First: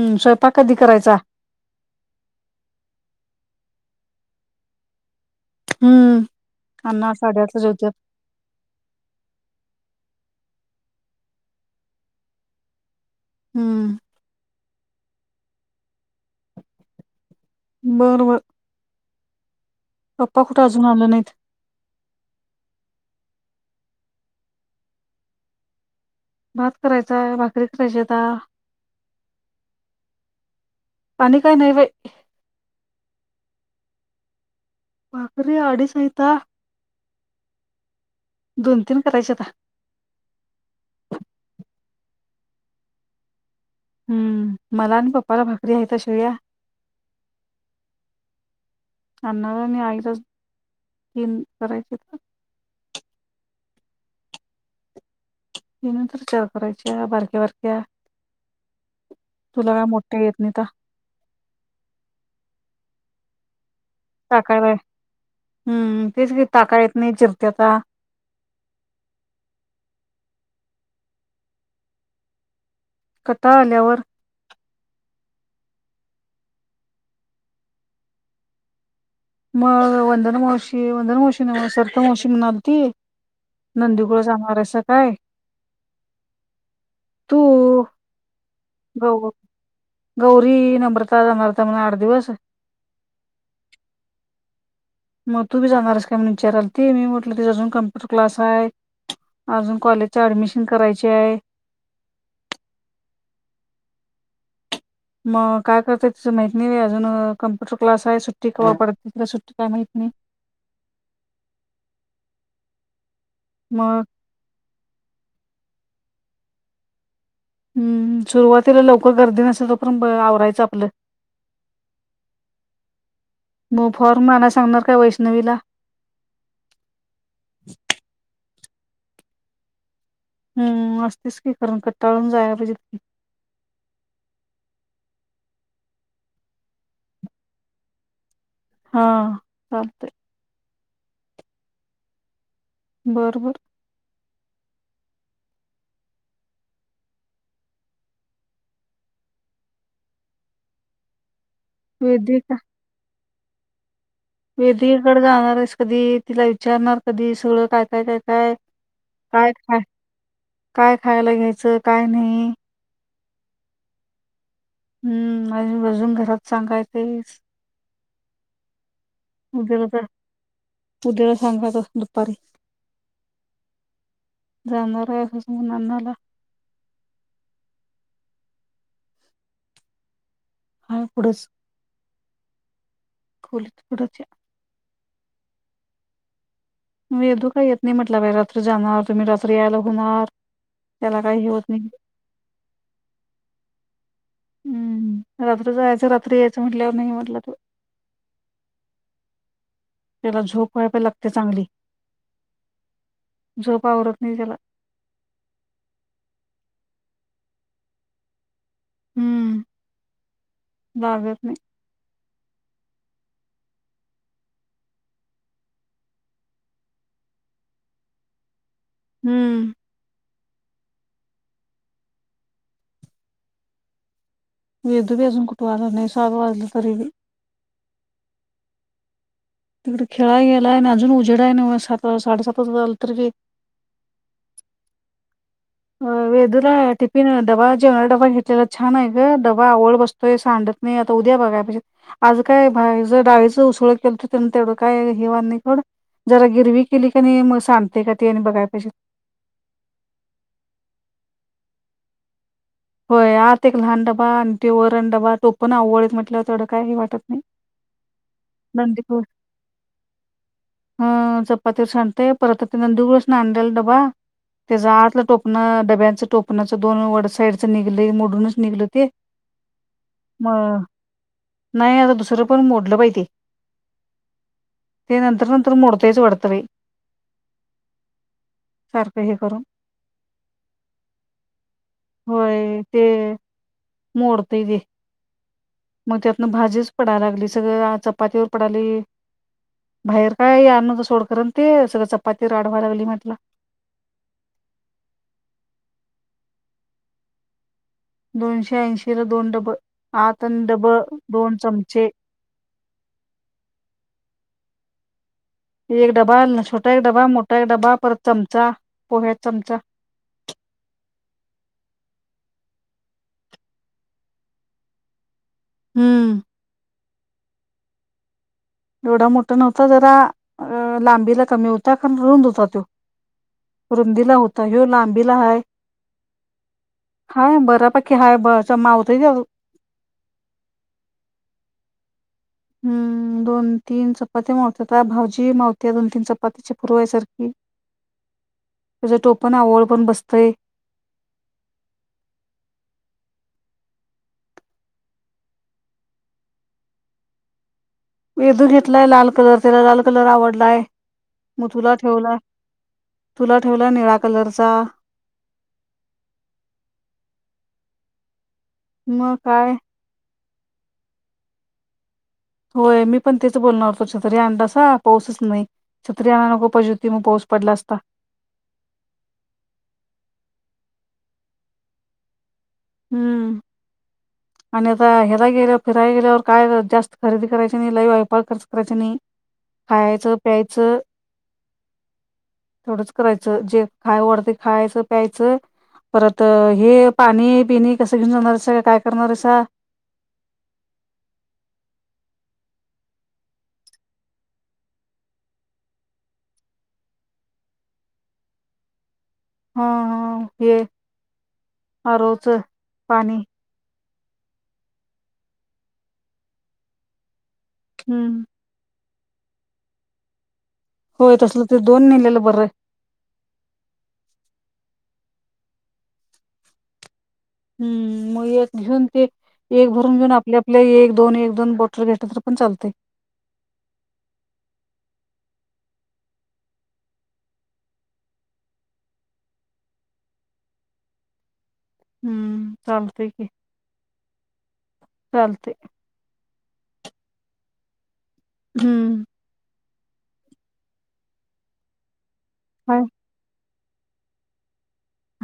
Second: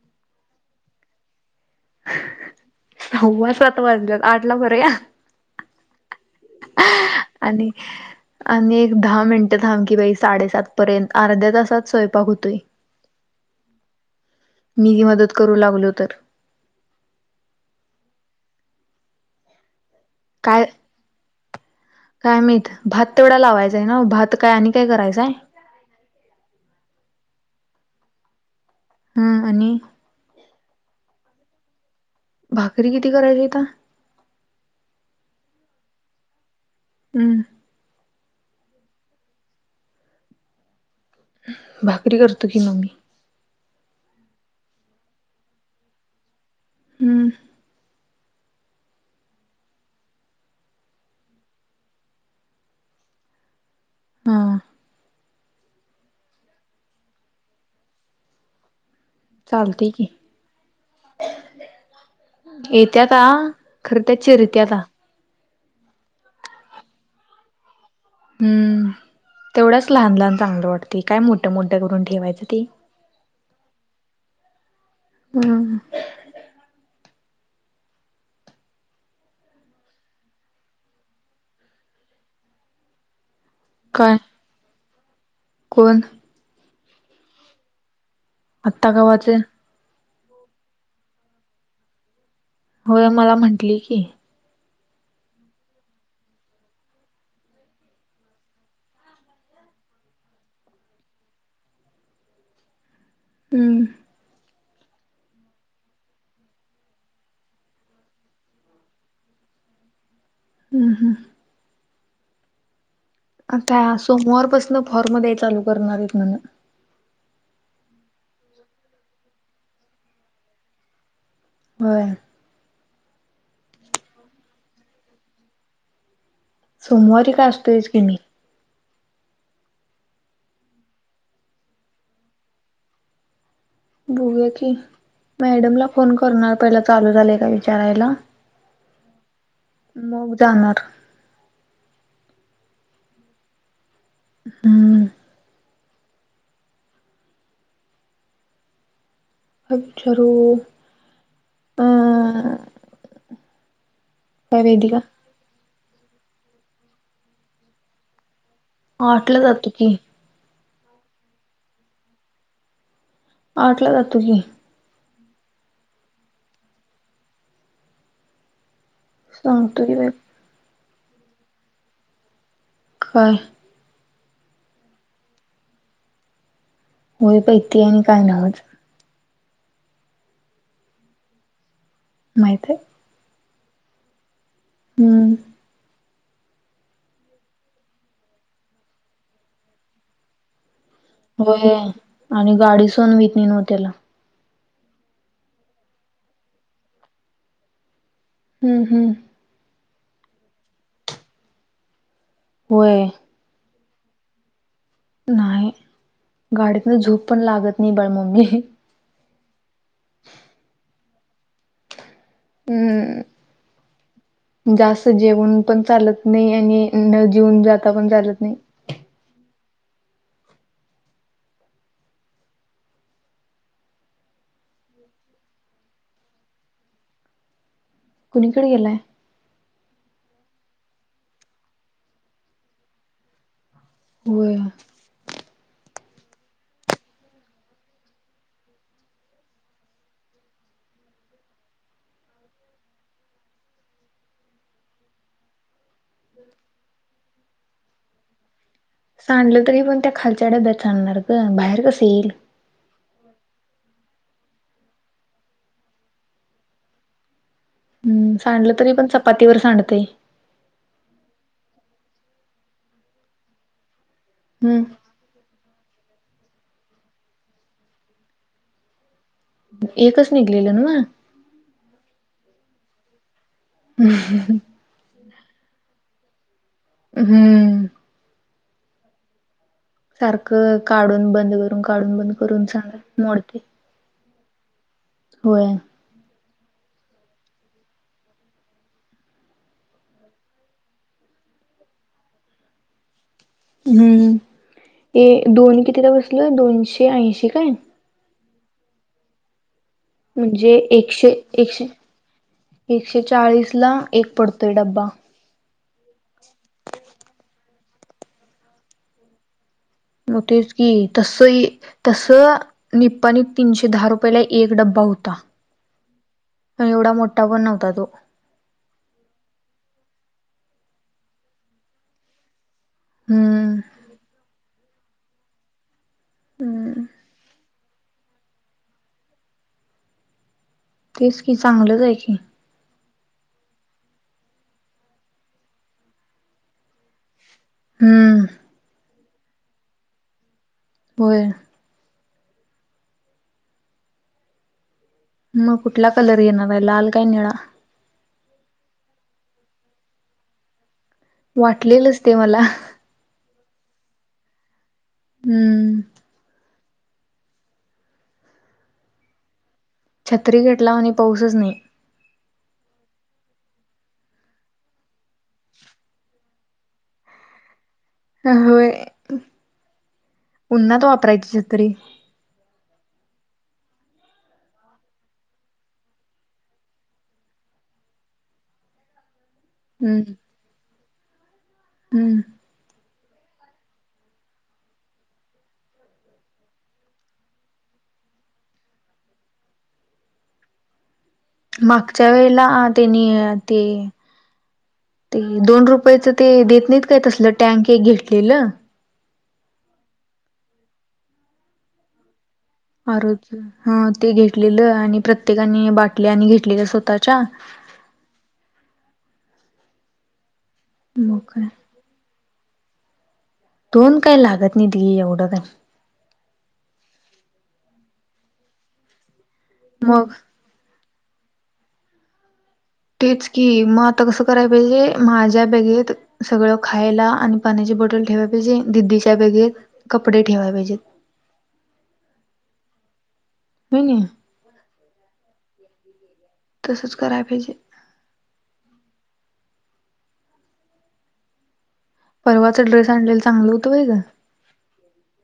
हम् स्वयंपाक कधी करायचा? सव्वा सात वाजल्यात आठला करुया. हम्म. अण्णा आणि जेवत्यात. आणि एक दहा मिनटं थांब की कि बाई साडेसात पर्यंत अर्ध्या तासात स्वयंपाक होतोय. हम्म, मीही मदत करू लागलो तर बर‌, बर काय आले नाहीत. काय माहीत भात तेवढा लावायचा भात काय आणि काय करायचं हाय भात करायचाय भाकरी करायची हाईता हा आणि आणि काय नाही बाई भाकरी किती करायची हाईता भाकरी अडीच हाईता हम्म. दोन तीन करायचा आता भाकरी करतो की म मी हम्म मला आणि पप्पाला भाकरी आहेता शिळ्या हम्म अण्णाला मी आईलास कन करायचे तर हा तनंतर चार करायच्या बारक्या बारक्या चालतय की ठीक आहे त्याता खर त्या चिरित्या टाकायला आहे. ता हम्म तेच टाका येत नाही चिरत्या ता हम्म तेवढाच लहान, लहान चांगलं वाटत काय मोठ्या मोठ्या करून ठेवायचं ती कथा आल्यावर हम मग वंदना मावशी वंदना मावशी सरिता मावशी म्हनायलती काय नंदीकुळ जाणार असं काय कोण? तू, आत्ता गौ कावाचे. गौरी, नम्रता [unintelligible] आठ दिवस. होय मला म्हटली की, मग तू बी जाणारस काय म्हने विचारा आलथी. मी म्हटल तीच अजून कम्प्युटर क्लास आहे. अजून कॉलेज ऍडमिशन करायचे आहे. हम्म. मग काय करते तिच माहिती नाही. अजून कम्प्युटर क्लास आहे. सुट्टी कवा पडते [unintelligible] सुट्टी माहि हम्म हम्म. आता मग सोमवारपासून फॉर्मध्येध्ये चालू करणार आहेत म्हण हम्म सुरुवातीला लवकर गर्दी नसेल तर पण आवरायच आपल. हो मफॉर्म माना सांगणार का? वैष्णवीला. सोमवारी का [unintelligible] कि नाही हम्म असतेस की खर कट्टाळून जायला पाहिजेत की, बघ की मॅडमला फोन करणार पहिला चालू झालेय का विचारायला. हा चालतंय मग जाणार. बरोबर. हम्म. अ विचारू वेदिक, अं काय वेदिका वेदीकडे जाणार आहेस. कधी तिला विचारणार कधी सगळ काय काय काय काय. आठला काय जातो खाय की, काय खायला घ्यायच काय नाही. आठला जातो की, हम्म अजून, अजून घरात सांगायेतस. सांगतोर जा बा. उद्याला सांगा त दुपारी. काय? जाणार आहे अस अन्नाला. [unintelligible] हा पुढंच. माहीत हे. [unintelligible] हम्म. [unintelligible] का येत नाही म्हटला बा रात्री जाणार तुम्ही रात्री यायला होणार त्याला काही हे होत होय नाही आणि गाडी सहन होत नाही तेला. हम्म रात्री जायच रात्री यायच म्हटल्यावर नाही म्हटलं तो. हम्म हम्म.. त्याला झोप व्हायला पण लागत्या चांगली. होय. झोप आवरत नाही त्याला. नाही गाडीतन झोप पण लागत नाही. बर ममी, हम्म [inaudible] लागत नाही. हा हा.. जास्त जेवण पण चालत नाही, आणि न जेऊन जाता पण चालत नाही. हम्म वेदु पण अजून कुठे आला नाही. सात वाजल तरीबी. कुणीकडे गेलाय. तिकडे खेळा गेलाय. आणि अजून उजेड आहे नव्ह सात साडेसात वाजत आलं तरी बी. होय. वेदूला टिफिन डबा जेवणा डबा घेतलेला छान आहे ग. डबा आवळ बसतोय सांडत नाही आता उद्या बघाय पाहिजे, आज काय भा ज डाळीचं उसळ केलतं, तेवढं काय ही व्हाल नाही सोड. जरा गिरवी केली का नाही, म सांडतंय का ती आणि बघाय पाहिजे. सांडलं तरी पण त्या खालच्या डब्यात सांडणार गं, बाहेर कसं येईल? होय, आत एक लहान डबा आणि ते वर आणि डबा तो पण आव्वळ हायत म्हटल्यावर तेवढं काय ही वाटत नाही. हम्म, सांडलं तरी पण नंदीकुळ चपातीवर सांडतंय. हा चपातीवर सांडतंय, परत आता ते नंदु पसनं आणलेला डबा तेज आतलं टोप न डब्याचं टोपणाचं दोन वड साईडचं निघलय मोडूनच निघलं ते. एकच म, निघलेलं नव्ह? नाही आता दुस र पण मोडलं बाई ते, ते नंतर नंतर मोडतयच वाटतं बाई. हम्म सारखं हे करून. सारखं काढून बंद करून काढून बंद करून होय सांगा ते मोडतंय. मोडतय ते. होय. अन भाजीच पडायला लागली सगळं आ चपातीवर पडाली. बाहेर काय आलं नव्हतं सोड, खरं ते सगळं चपाती राड व्हाय लागली म्हटलं. हम्म, ए दोन कितीला बसलं, दोनशे ऐंशी काय? दोनशे ऐंशीला दोन डबं. म्हणजे एकशे एकशे एकशे चाळीस ला एक पड तोय डब्बा. एक डबा छोटा एक डबा मोठा एक डबा परत चमचा पोह्याचा चमचा. मग तेच की, तसं इ तसं निप्पानीत तीनशे दहा रुपयला एक डब्बा. होता. हम्म. एवढा मोठा पण नव्हता तो. एवढा मोठा नव्हता जरा अ लांबीला कमी होता, कारण रुंद होता तो. हम्म रुंदीला होता ह्यू लांबीला हाय. हाय बऱ्यापैकी हाय बच मावतय. तेच कि चांगलंच आहे की. हम्म, दोन तीन चपात्या मावत्यात भाजी मावती दोन तीन चपात्याची पुरवाय सार खी हम्म त्याज टोपण आवळ पण बसतंय. होय. मग कुठला कलर घेणार आहे लाल काय निळा? वेधू घेतलाय लाल कलर, त्याला लाल कलर आवडलाय. मग तुला वाटलेलच ते ठेवला मला तुला ठेवला निळा कलरचा. हम्म. मग काय? छत्री घेतला आणि पाऊसच नाही. होय, मी पण तेच बोलणार होतो, छत्री आणलासा पाऊसच नाही, छत्री आणु नको पाहिजे होती मग पाऊस पडला असता. होय, उन्नात वापरायची छत्री. हम्म आणि आता ह्याला गेल्यावर फिरायला गेल्यावर काय जास्त खरेदी करायची नाही, लय वायफळ खर्च करायची नाही. हम्म खायचं, प्यायचं. हम्म तेवढंच करायचं, जे खाय वाटतंय खायचं प्यायचं. परत हे पाणी पिणी कसं घेऊन जाणार सगळं काय? करणारे सा. मागच्या वेळेला त्यांनी ते - ते दोन रुपयाच ते देत नाहीत काय तसलं टँक एक घेतलेलं.. हा हा ये आ रोजच.. आरोजच ह ते घेतलेलं आणि प्रत्येकानी बाटल्या आणि घेतलेल्या स्वतःच्या - हं! होय मग काय तसलं ते दोन नेलेलं बरं. दोन काय लागत नाही ती एवढं का. हं मग एक घेऊन ते एक भरून घेऊन मग आपल्या आपल्या एक - दोन, एक, दोन बॉटल घेतलो तरी पण चालतय. तेच की मग आता कसं करायला पाहिजे, माझ्या बॅगेत सगळं खायला आणि पाण्याच्या बॉटल ठेवायलाच पाहिजे दिदीच्या बॅगेत कपडे ठेवायला पाहिजेत. हं चालतय कि होय नाही चालतय. तसच करायला पाहिजे. हं परवाचा काय ड्रेस आणलेला चांगलं होतं होय ग?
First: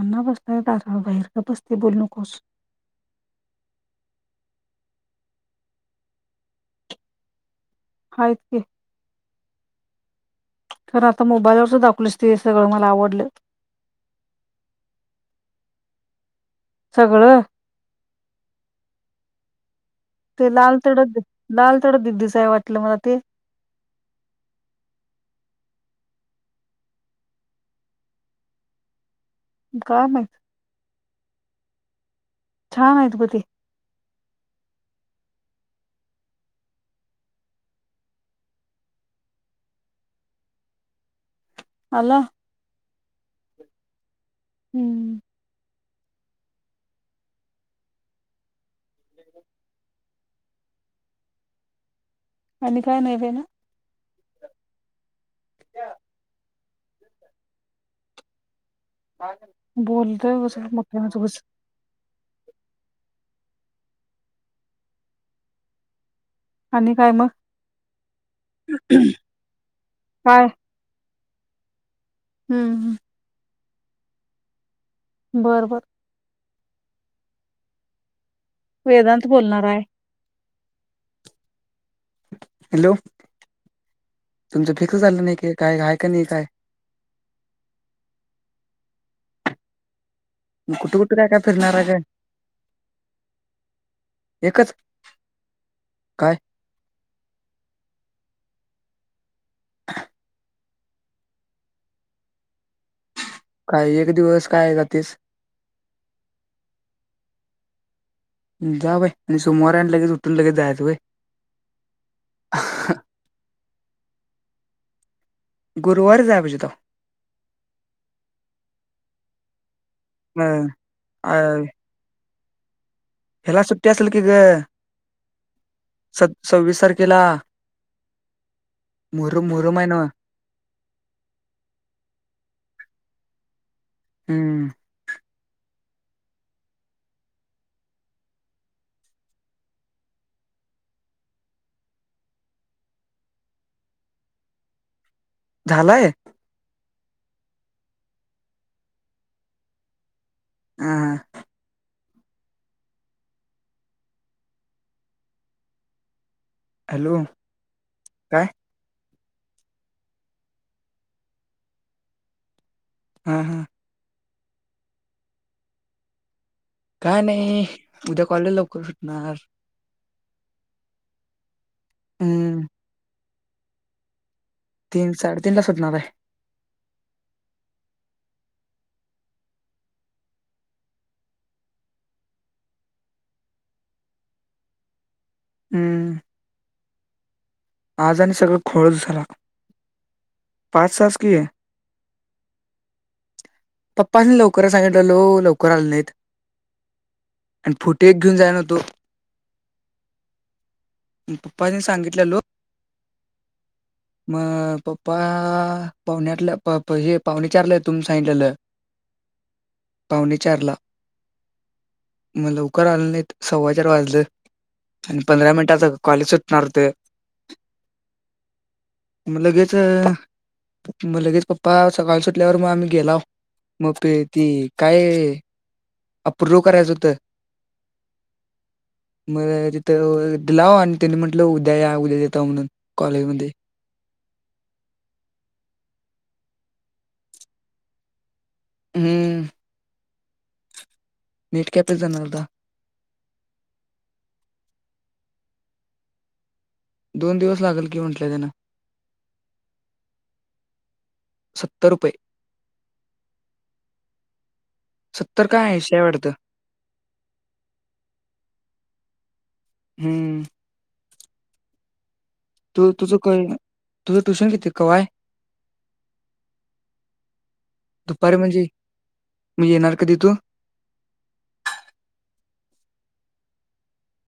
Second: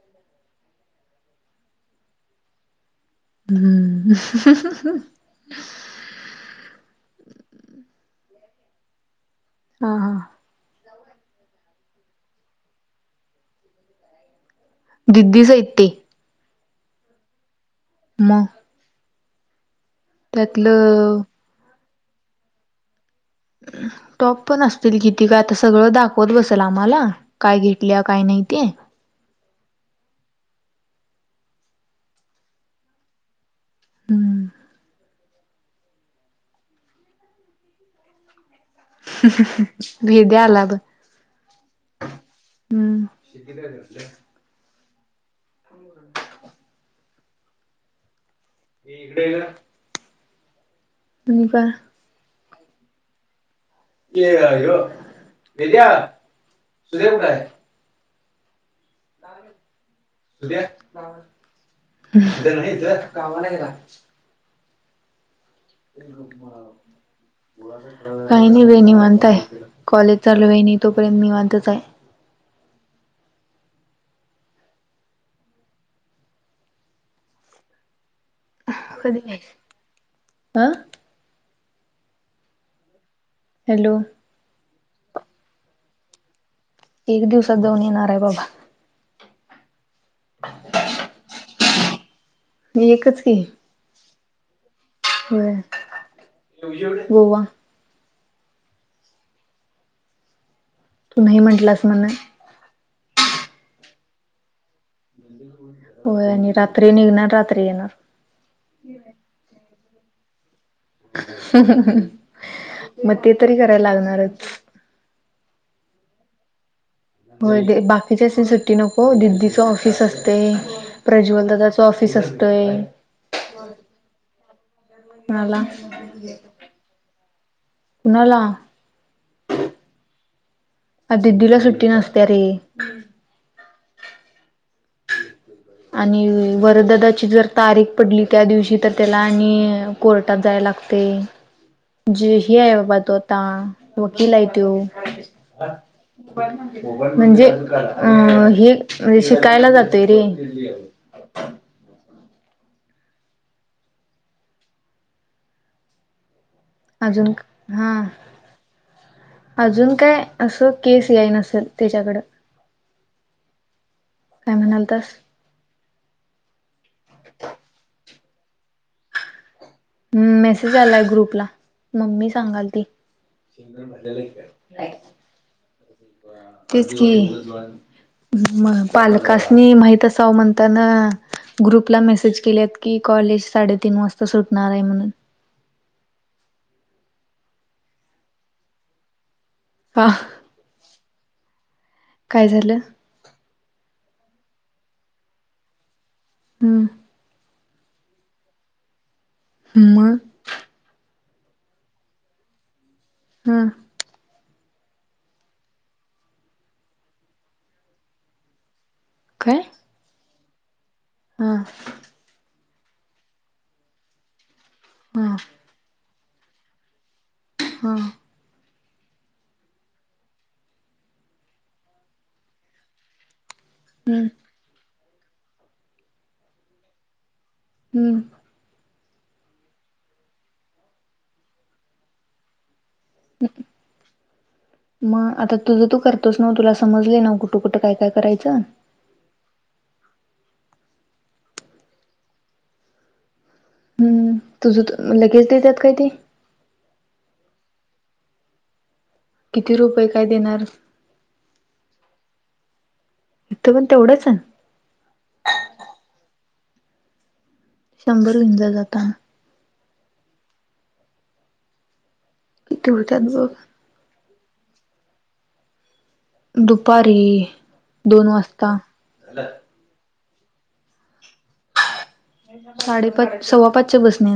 अण्णा बसणार दारा बाहेर ते बसलेत बोल नकोस! हंअहंह हा इतके हा हा. कारण आता मोबाईलवरच दाखवलीस ते सगळं मला आवडलेत. दिदी सहित ती. सगळं मअ ते लाल तेवढ लाल तेवढ दिदिचय वाटलं मला ते. टॉप पण असतील किती काय? आता सगळं दाखवत बसेल आम्हाला काय? घेतल्या काय नाही. माहिती काम आहेत. छान आहेत ग ते. हं! भिद्या आला बघ आला. हं हं ए इकडे य ग. आणि काय आणि काय नाही ये ना ये भेद्या सुदेव काय बोलत कस मोठ्या मुक्यानच नाही तर कामाला आणि काय मग ह काही नाही बहिणी म्हणताय कॉलेज चाल काय वहिणी तो निवांतच आहे हम्म हम्म बरं बर वेदांत बोलणार आहे आ हॅलो हॅलो तुमचं फीक्स झालं नाही की काय आहेय का नाही काय एक दिवसात दोन येणार आहे बाबा ह मी एकच की एकच होय काय गोवा तू नाही म्हंटलास म्हण काही एक दिवस काय जातेस हो आणि रात्री निघणार रात्री येणार जा बाय आणि सोमवार आणि लगेच उठून लगेच जायच मग ते तरी करायला लागणारच गुरुवार जाय पाहिजे होत हो बाकीच्या सुट्टी नको दिदीच असते तवा प्रज्वल ददाच ऑफिस असत हला सुट्टी असल की ग कुणाला स सव्वीस तारखेला कुणाला मुरुम मुरुम आहे ना अ दिदीला सुट्टी नसते रे हम्म आणि वरददाची जर तारीख पडली त्या दिवशी तर त्याला आणि कोर्टात जायला लागते जे हे आहे बाबा तो आता वकील आहे तो अ झालाय म्हणजे अं हे म्हणजे शिकायला जातोय रे हा हा [inaudible] हॅलो अजून हा काय अजून काय असं केस याय नसेल त्याच्याकडं हम् हम् काय म्हणाल तस काय नाही उद्या कॉलेज लवकर सुटणार हम् मेसेज आलाय ग्रुपला मम्मी हम्म सांगाल ती तीन साडे तीनला तेच की मग पालकासनी माहित असावं म्हणताना ग्रुपला मेसेज केलेत की कॉलेज साडेतीन वाजता सुटणार आहे म्हणून हम्म आज आणि सगळं घोळच झाला हा पाच तास कि आहे काय झालं पप्पसनी लवकर सांगितल्यालो लवकर आल नाहीत. हम. आणि फुटी एक घेऊन जाय ना तो. मग. पप्पानी सांगितल्यालो. हम्. मग पप्पा पावणे आठल्या प् हे पाहुणे चारला येतो म्हणून सांगल्याल. काय. पाणेचारला. हा. लवकर आलं नाही सव्वा चार वाजलं आणि हा पंधरा मिनिटाच कॉलेज सुटणार होत. हा. म लगेच, म लगेच पप्पा सकाळी सुटल्यावर मग आम्ही गेलाव. मग हम्म ती काय, अँप्रू करायचं होत. हम्म. मला तिथं दिलाव आणि तिने म्हंटलं उद्या या उद्या देत म्हणून. कॉलेजमध्ये. मग आता तुझं तू करतोस नाव तुला समजले नव कुठु कुठं काय काय करायचं. हम्म. नीटकॅप जाणारता आता. हम्म तुझ लगेच देतात काय ते. दोन दिवस लागेल की म्हंटलं त्यान. किती रुपये काय देणार. सत्तर रुपये. इथं पण तेवढंच आहे सत्तर का एंशी हाय वाडतं. शंभर घेऊन जा जाताना. हम्म. किती तू तुझं होत्यात काय बघ तुझं ट्युशन किती कवाय. दुपारी दोन दुपारी म्हणजे वाजता. मग येणार कधी तू? साडेपाच सव्वा पाच बसणे.